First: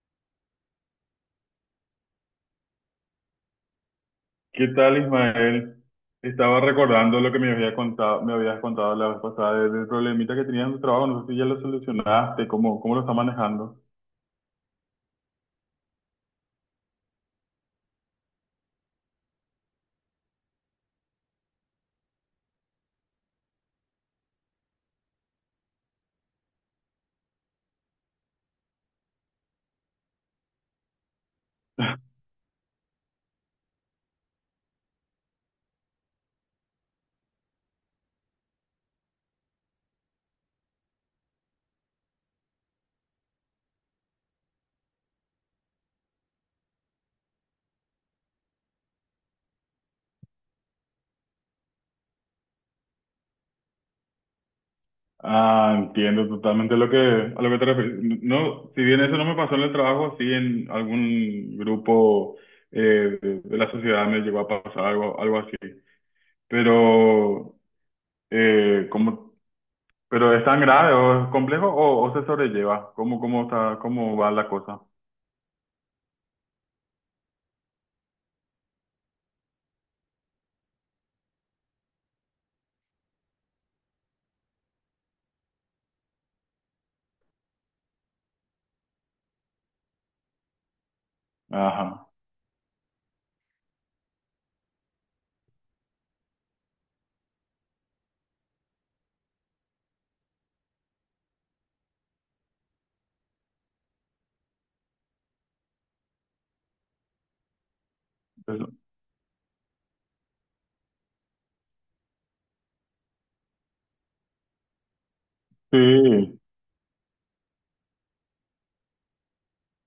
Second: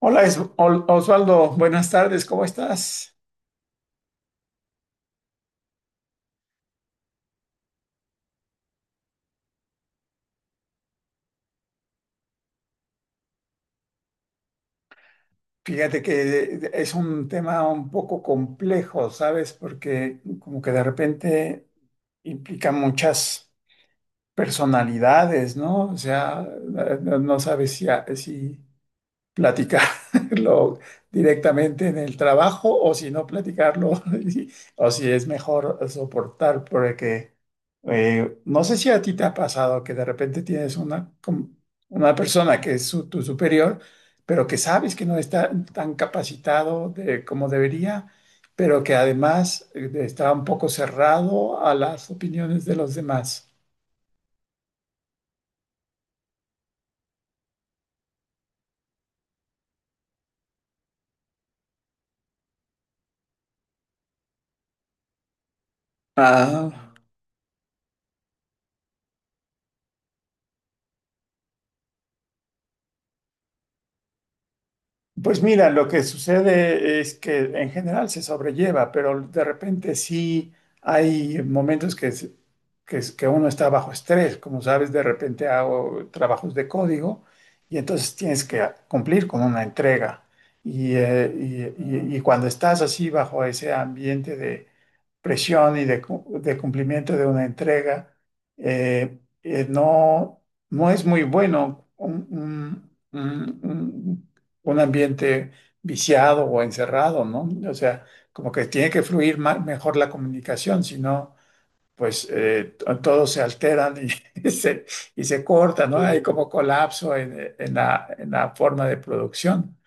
Hola Osvaldo, buenas tardes, ¿cómo estás? ¿Qué tal, Ismael? Estaba recordando lo que me habías contado la vez pasada del problemita que tenías en tu trabajo. No sé si ya lo solucionaste, cómo lo está manejando. Fíjate que es un tema un poco complejo, ¿sabes? Porque como que de repente implica muchas personalidades, ¿no? O sea, no sabes si, si, platicarlo directamente en el trabajo o si no platicarlo o si es mejor soportar porque no sé si a ti te ha pasado que de repente tienes una, una persona que es tu superior, pero que sabes que no está tan capacitado de, como debería, pero que además está un poco cerrado a las opiniones de los demás. Ah, entiendo totalmente lo que, a lo que te refieres. No, si bien eso no me pasó en el trabajo, sí en algún grupo de la sociedad me llegó a pasar algo así. Ah. Pero, eh, ¿cómo- pero es tan grave o es complejo o se sobrelleva? ¿Cómo, cómo está, cómo va la cosa? Pues mira, lo que sucede es que en general se sobrelleva, pero de repente sí hay momentos que, que uno está bajo estrés. Como sabes, de repente hago trabajos de código y entonces tienes que cumplir con una entrega. Y, y- Ajá. y- y cuando estás así bajo ese ambiente de presión y de, de cumplimiento de una entrega, no, no es muy bueno. Un un ambiente viciado o encerrado, ¿no? O sea, como Pues, que tiene que fluir mejor la comunicación, si no, pues todos se alteran y, y se corta, ¿no? Hay. Sí. sí, Como colapso en, en la forma de producción.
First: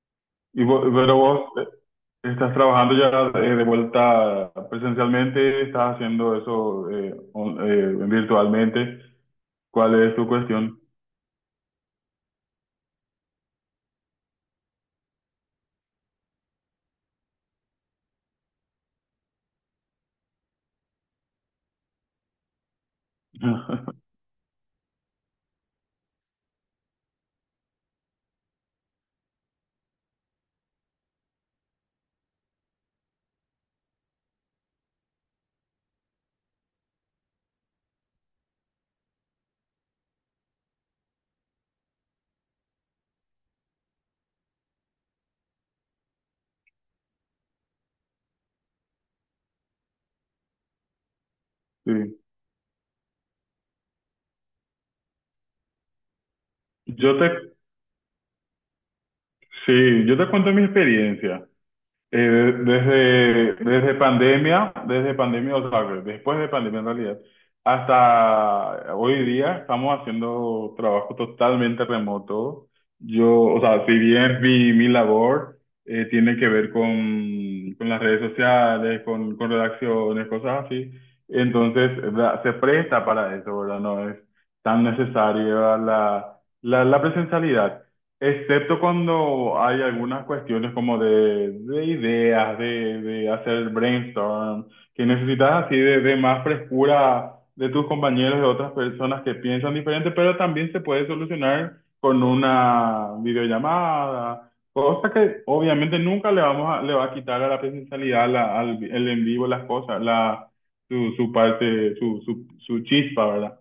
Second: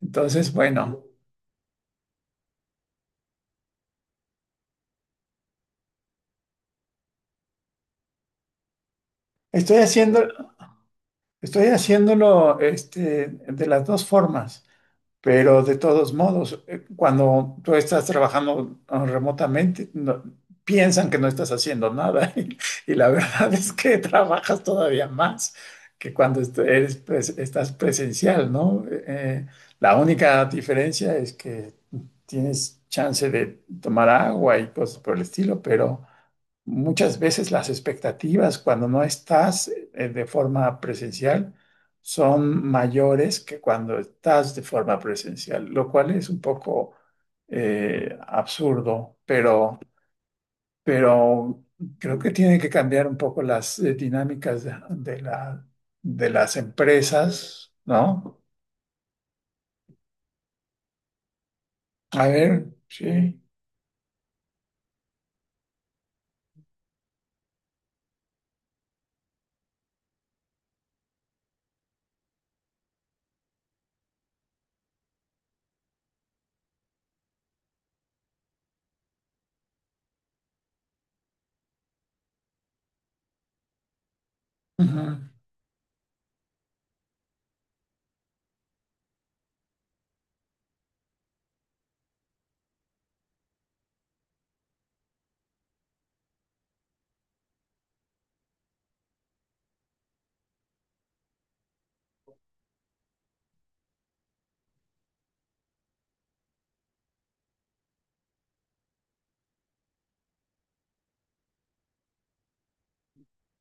Entonces, bueno, pero vos estás trabajando ya de vuelta presencialmente, estás haciendo eso virtualmente. estoy ¿Cuál es tu haciendo, cuestión? estoy haciéndolo este, de las dos formas. Pero de todos modos, cuando tú estás trabajando ah, remotamente, piensan que no estás haciendo nada y la verdad es que trabajas todavía más que cuando estás presencial, ¿no? La única diferencia es que tienes chance de tomar agua y cosas por el estilo, pero muchas veces las expectativas cuando no estás de forma presencial son mayores que cuando estás de forma presencial, lo cual es un poco absurdo, pero creo Sí. que tiene que cambiar un poco las dinámicas de, de las Yo te, empresas, ¿no? sí, yo te cuento mi experiencia. Eh, A ver, sí. Desde pandemia, o sea, después de pandemia en realidad, hasta hoy día estamos haciendo trabajo totalmente remoto. Yo, o sea, si bien mi labor tiene que ver con las redes sociales, con redacciones, cosas así, entonces, ¿verdad? Se presta para eso, ¿verdad? No es tan Ujú. necesaria la presencialidad. Excepto cuando hay algunas cuestiones como de ideas, de hacer brainstorm, que necesitas así de más frescura de tus compañeros, de otras personas que piensan diferente, pero también se puede solucionar con una videollamada, cosa que obviamente nunca le va a quitar a la presencialidad, el en vivo, su, su chispa, ¿verdad?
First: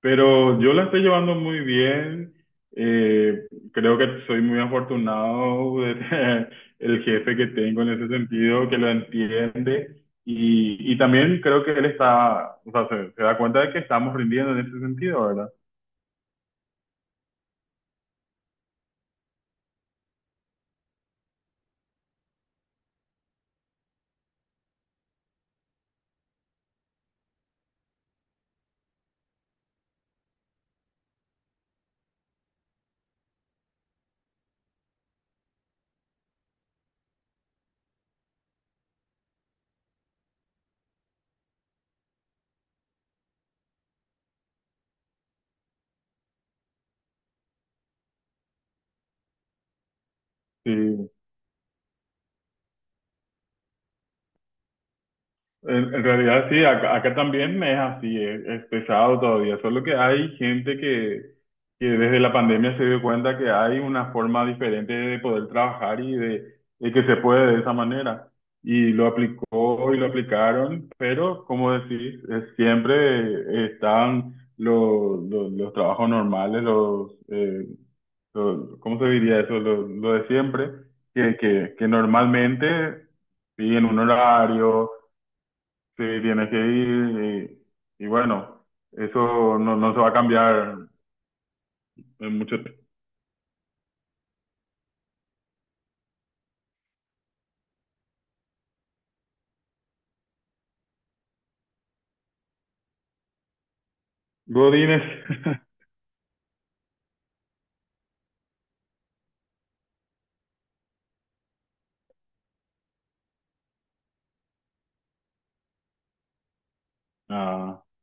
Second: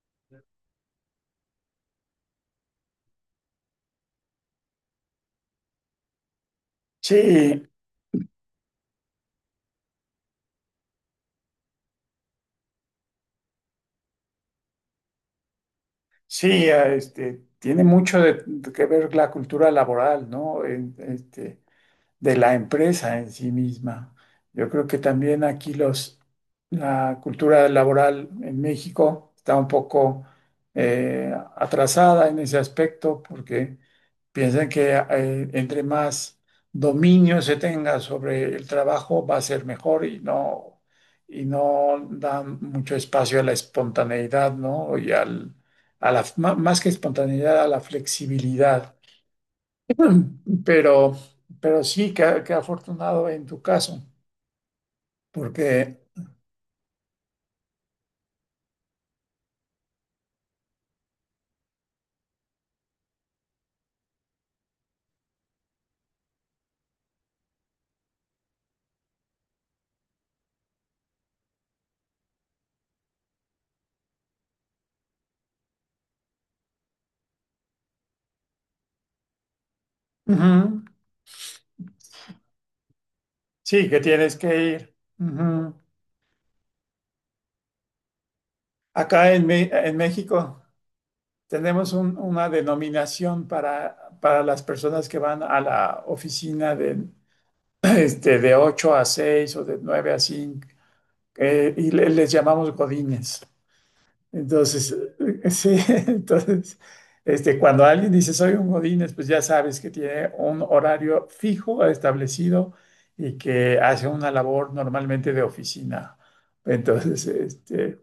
Pero yo la estoy llevando muy bien. Creo que soy muy afortunado de tener el jefe que Sí, tengo en ese sentido, que lo entiende. Y también creo que él está, o sea, se da cuenta de que estamos rindiendo en ese sentido, ¿verdad? sí, este, tiene mucho de que ver la cultura laboral, ¿no? En- Este, de la empresa en sí misma. Yo creo que también aquí la cultura laboral en México está un poco atrasada en ese aspecto porque piensan que entre más dominio se tenga sobre el trabajo va a ser mejor y no dan mucho espacio a la espontaneidad, ¿no? Y al, a la, más que espontaneidad, a la flexibilidad. Sí. Pero, pero sí, qué, qué afortunado en tu caso, porque En realidad sí, acá también es así, es pesado todavía, solo que hay gente que desde la pandemia se dio cuenta que hay una forma diferente de poder trabajar de que se puede de esa manera. Y lo aplicó y lo aplicaron, pero como decís, es- siempre están los trabajos normales, ¿cómo se diría eso? Lo de siempre, ujú, que normalmente siguen sí, un que tienes que horario. ir. Ujú. Sí, tienes que ir y bueno, Acá en, eso no, no en se va a México cambiar tenemos en una mucho tiempo. denominación para las personas que van a la oficina de, este, de 8 a 6 o de 9 a 5 y les llamamos godines. Entonces, Godínez. sí, entonces, este, cuando alguien dice soy un Godínez, pues ya sabes que tiene un horario fijo establecido y que hace una labor normalmente de oficina. Entonces, Ah, este,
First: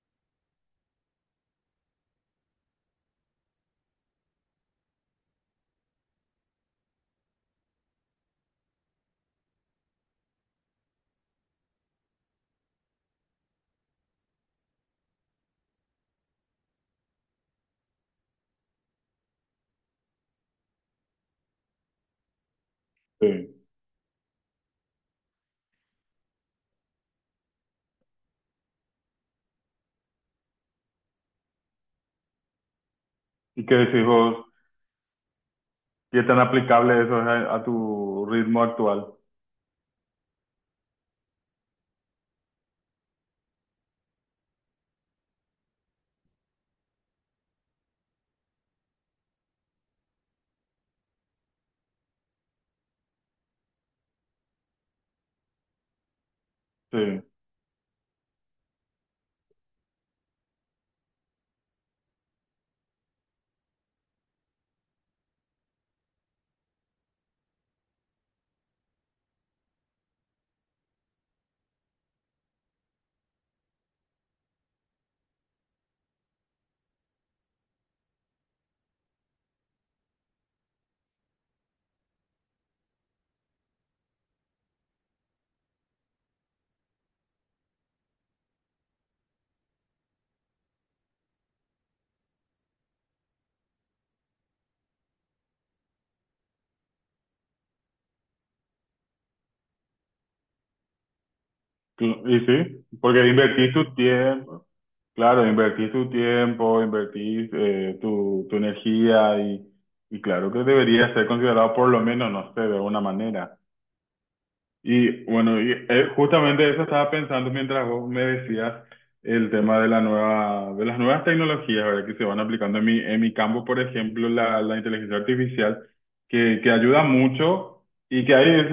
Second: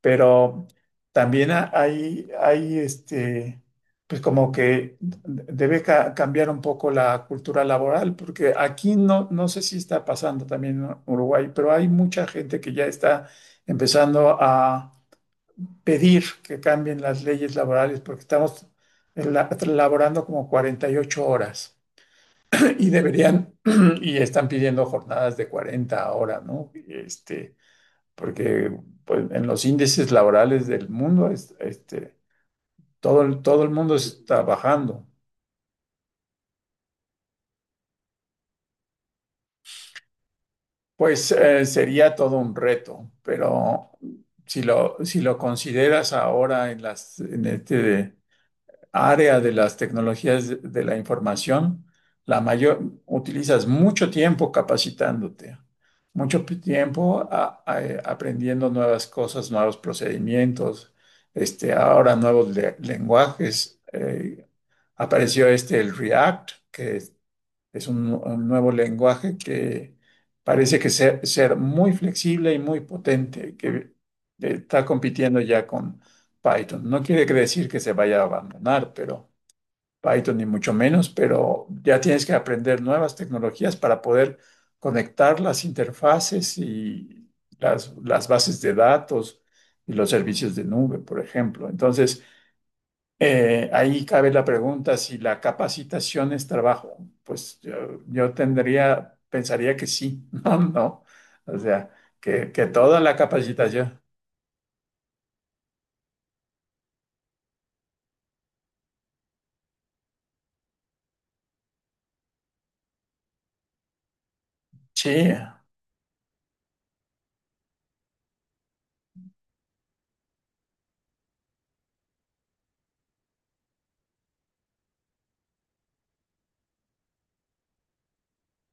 pero también hay, hay, este, pues como que debe cambiar un poco la cultura laboral, porque aquí no, no sé si está pasando también en Uruguay, pero hay mucha gente que ya está empezando a pedir que cambien las leyes laborales porque estamos laborando como 48 horas y deberían, sí. y están pidiendo jornadas de 40 horas, ¿no? Este, porque pues, en los índices laborales del mundo, este, todo, todo ¿Y el qué mundo decís se está vos? bajando. ¿Qué tan aplicable eso es a tu ritmo actual? Pues sería todo un reto, pero si lo, si lo consideras ahora en las, en este área de las tecnologías de la información, la mayor, utilizas mucho tiempo capacitándote, mucho Sí. tiempo aprendiendo nuevas cosas, nuevos procedimientos, este, ahora nuevos lenguajes. Apareció este, el React, es un nuevo lenguaje que parece que ser muy flexible y muy potente, que está compitiendo ya con Python. No quiere decir que se vaya a abandonar, pero Python ni mucho menos, pero ya tienes que aprender nuevas tecnologías para poder conectar las interfaces y las bases de datos y los servicios de nube, por ejemplo. Entonces, ahí cabe la pregunta si la capacitación es trabajo. Pues yo tendría, pensaría que sí, no, no. O sea, Cl- Y que sí, toda la porque invertís tu capacitación. tiempo, claro, invertís tu tiempo, invertís tu energía y claro que debería ser considerado por lo menos, no sé, de una manera. Sí, Y bueno, y, justamente eso estaba pensando mientras vos me decías el tema de la nueva, de las nuevas tecnologías, ¿verdad? Que se van aplicando en mi campo, por ejemplo, la inteligencia artificial, que ayuda mucho y que hay eh,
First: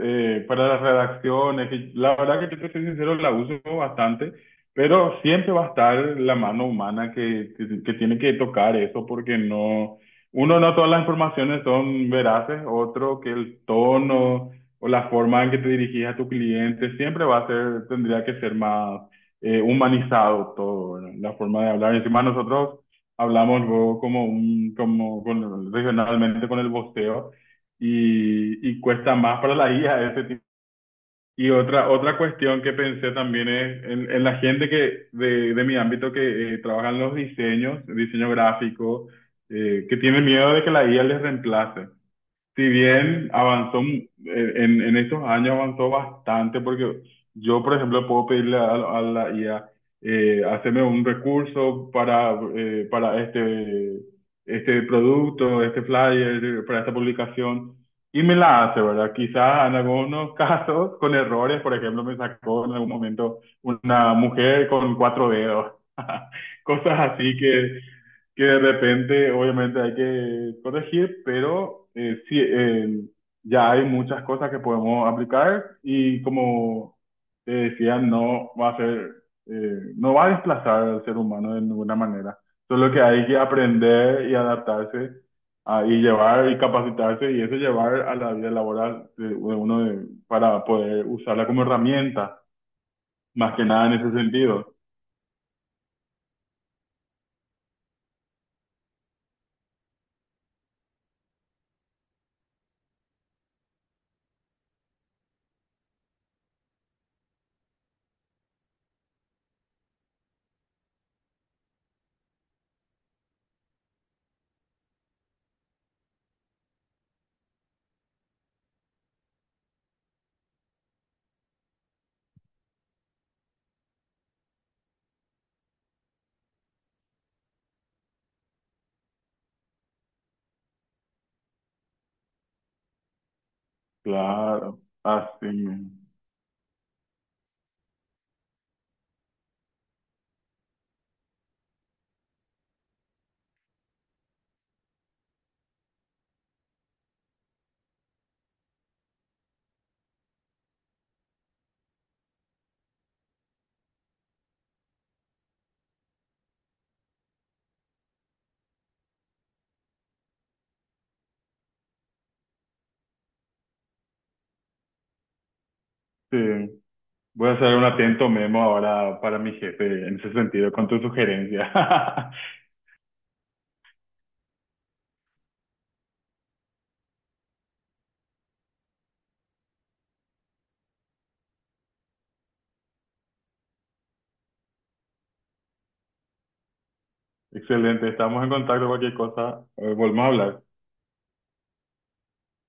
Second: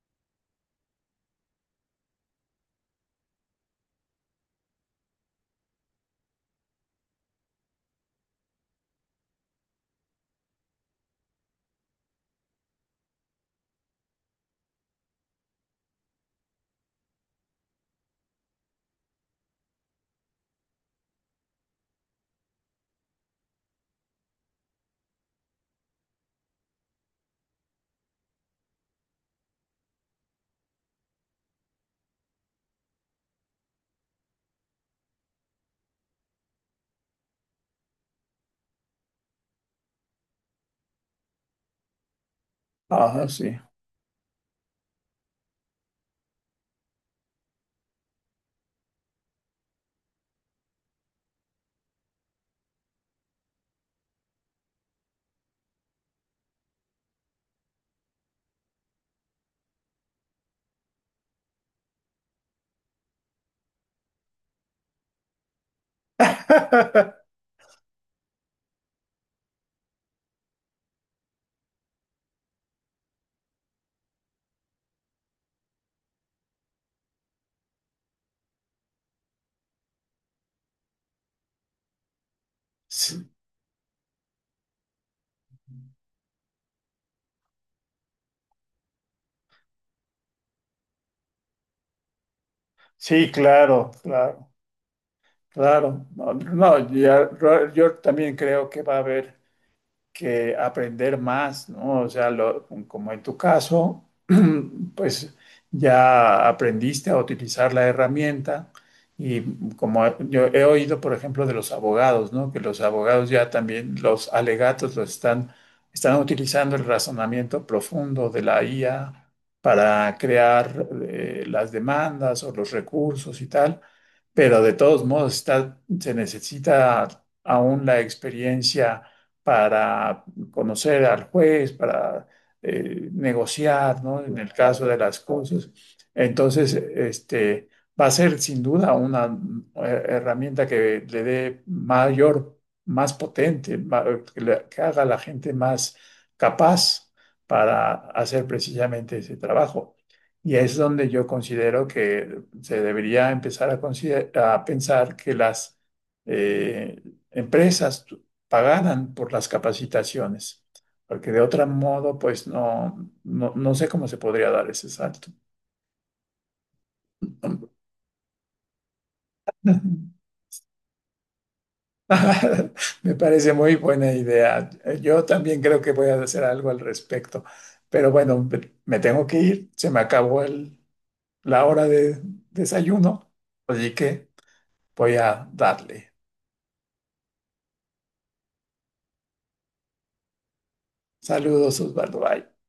eh, eh, para las redacciones, que la verdad que yo te soy sincero, la uso bastante, pero siempre va a estar la mano humana que tiene que tocar eso porque no, uno, no todas las informaciones son veraces, otro que el tono o la forma en que te dirigís a tu cliente, siempre va a ser, tendría que ser más humanizado todo, ¿verdad? La forma de hablar. Encima nosotros hablamos luego como un, como con- regionalmente con el voceo y cuesta más para la IA ese tipo. Y otra, otra cuestión que pensé también es en la gente que de mi ámbito que trabaja en los diseños, diseño gráfico, que tiene miedo de que la IA les reemplace si ah, bien sí. avanzó, en estos años avanzó bastante, porque yo, por ejemplo, a la IA, hacerme un recurso para este, este producto, este flyer, para esta publicación, y me la hace, ¿verdad? Quizás en algunos casos con errores, por ejemplo, me sacó en algún momento una mujer con cuatro dedos, cosas así que de repente obviamente hay que corregir, pero ya hay muchas cosas que podemos aplicar y como te decía, no va a desplazar al ser humano de ninguna manera. Solo que hay Sí, que aprender y adaptarse ah, y llevar y capacitarse y eso llevar a la vida laboral de uno de- para poder usarla como herramienta, sí, más que nada claro, en ese claro. sentido. Claro, no, no, ya- yo también creo que va a haber que aprender más, ¿no? O sea, como en tu caso, pues ya aprendiste a utilizar la herramienta y como yo he oído, por ejemplo, de los abogados, ¿no? Que los abogados ya también los alegatos los están utilizando el razonamiento profundo de la IA para crear las demandas o los recursos y tal, pero de todos modos está, se necesita aún la experiencia para conocer al juez, para negociar, ¿no? En el Claro, caso de las así cosas. mismo. Entonces, este, va a ser sin duda una herramienta que le dé mayor, más potente, que, que haga a la gente más capaz para hacer precisamente ese trabajo. Y es donde yo considero que se debería empezar a, a pensar que las eh, empresas pagaran por las capacitaciones, porque de otro modo, pues no, no, no sé cómo se podría dar ese salto. Sí. Voy a hacer un atento memo ahora para mi jefe en ese sentido, con tu sugerencia. Me parece muy buena idea. Yo también creo que voy a hacer algo al respecto, pero bueno, me tengo que ir, se me acabó la hora de desayuno, así que voy a darle. Excelente, estamos en contacto, cualquier cosa, volvemos a hablar. Saludos, Osvaldo. Bye.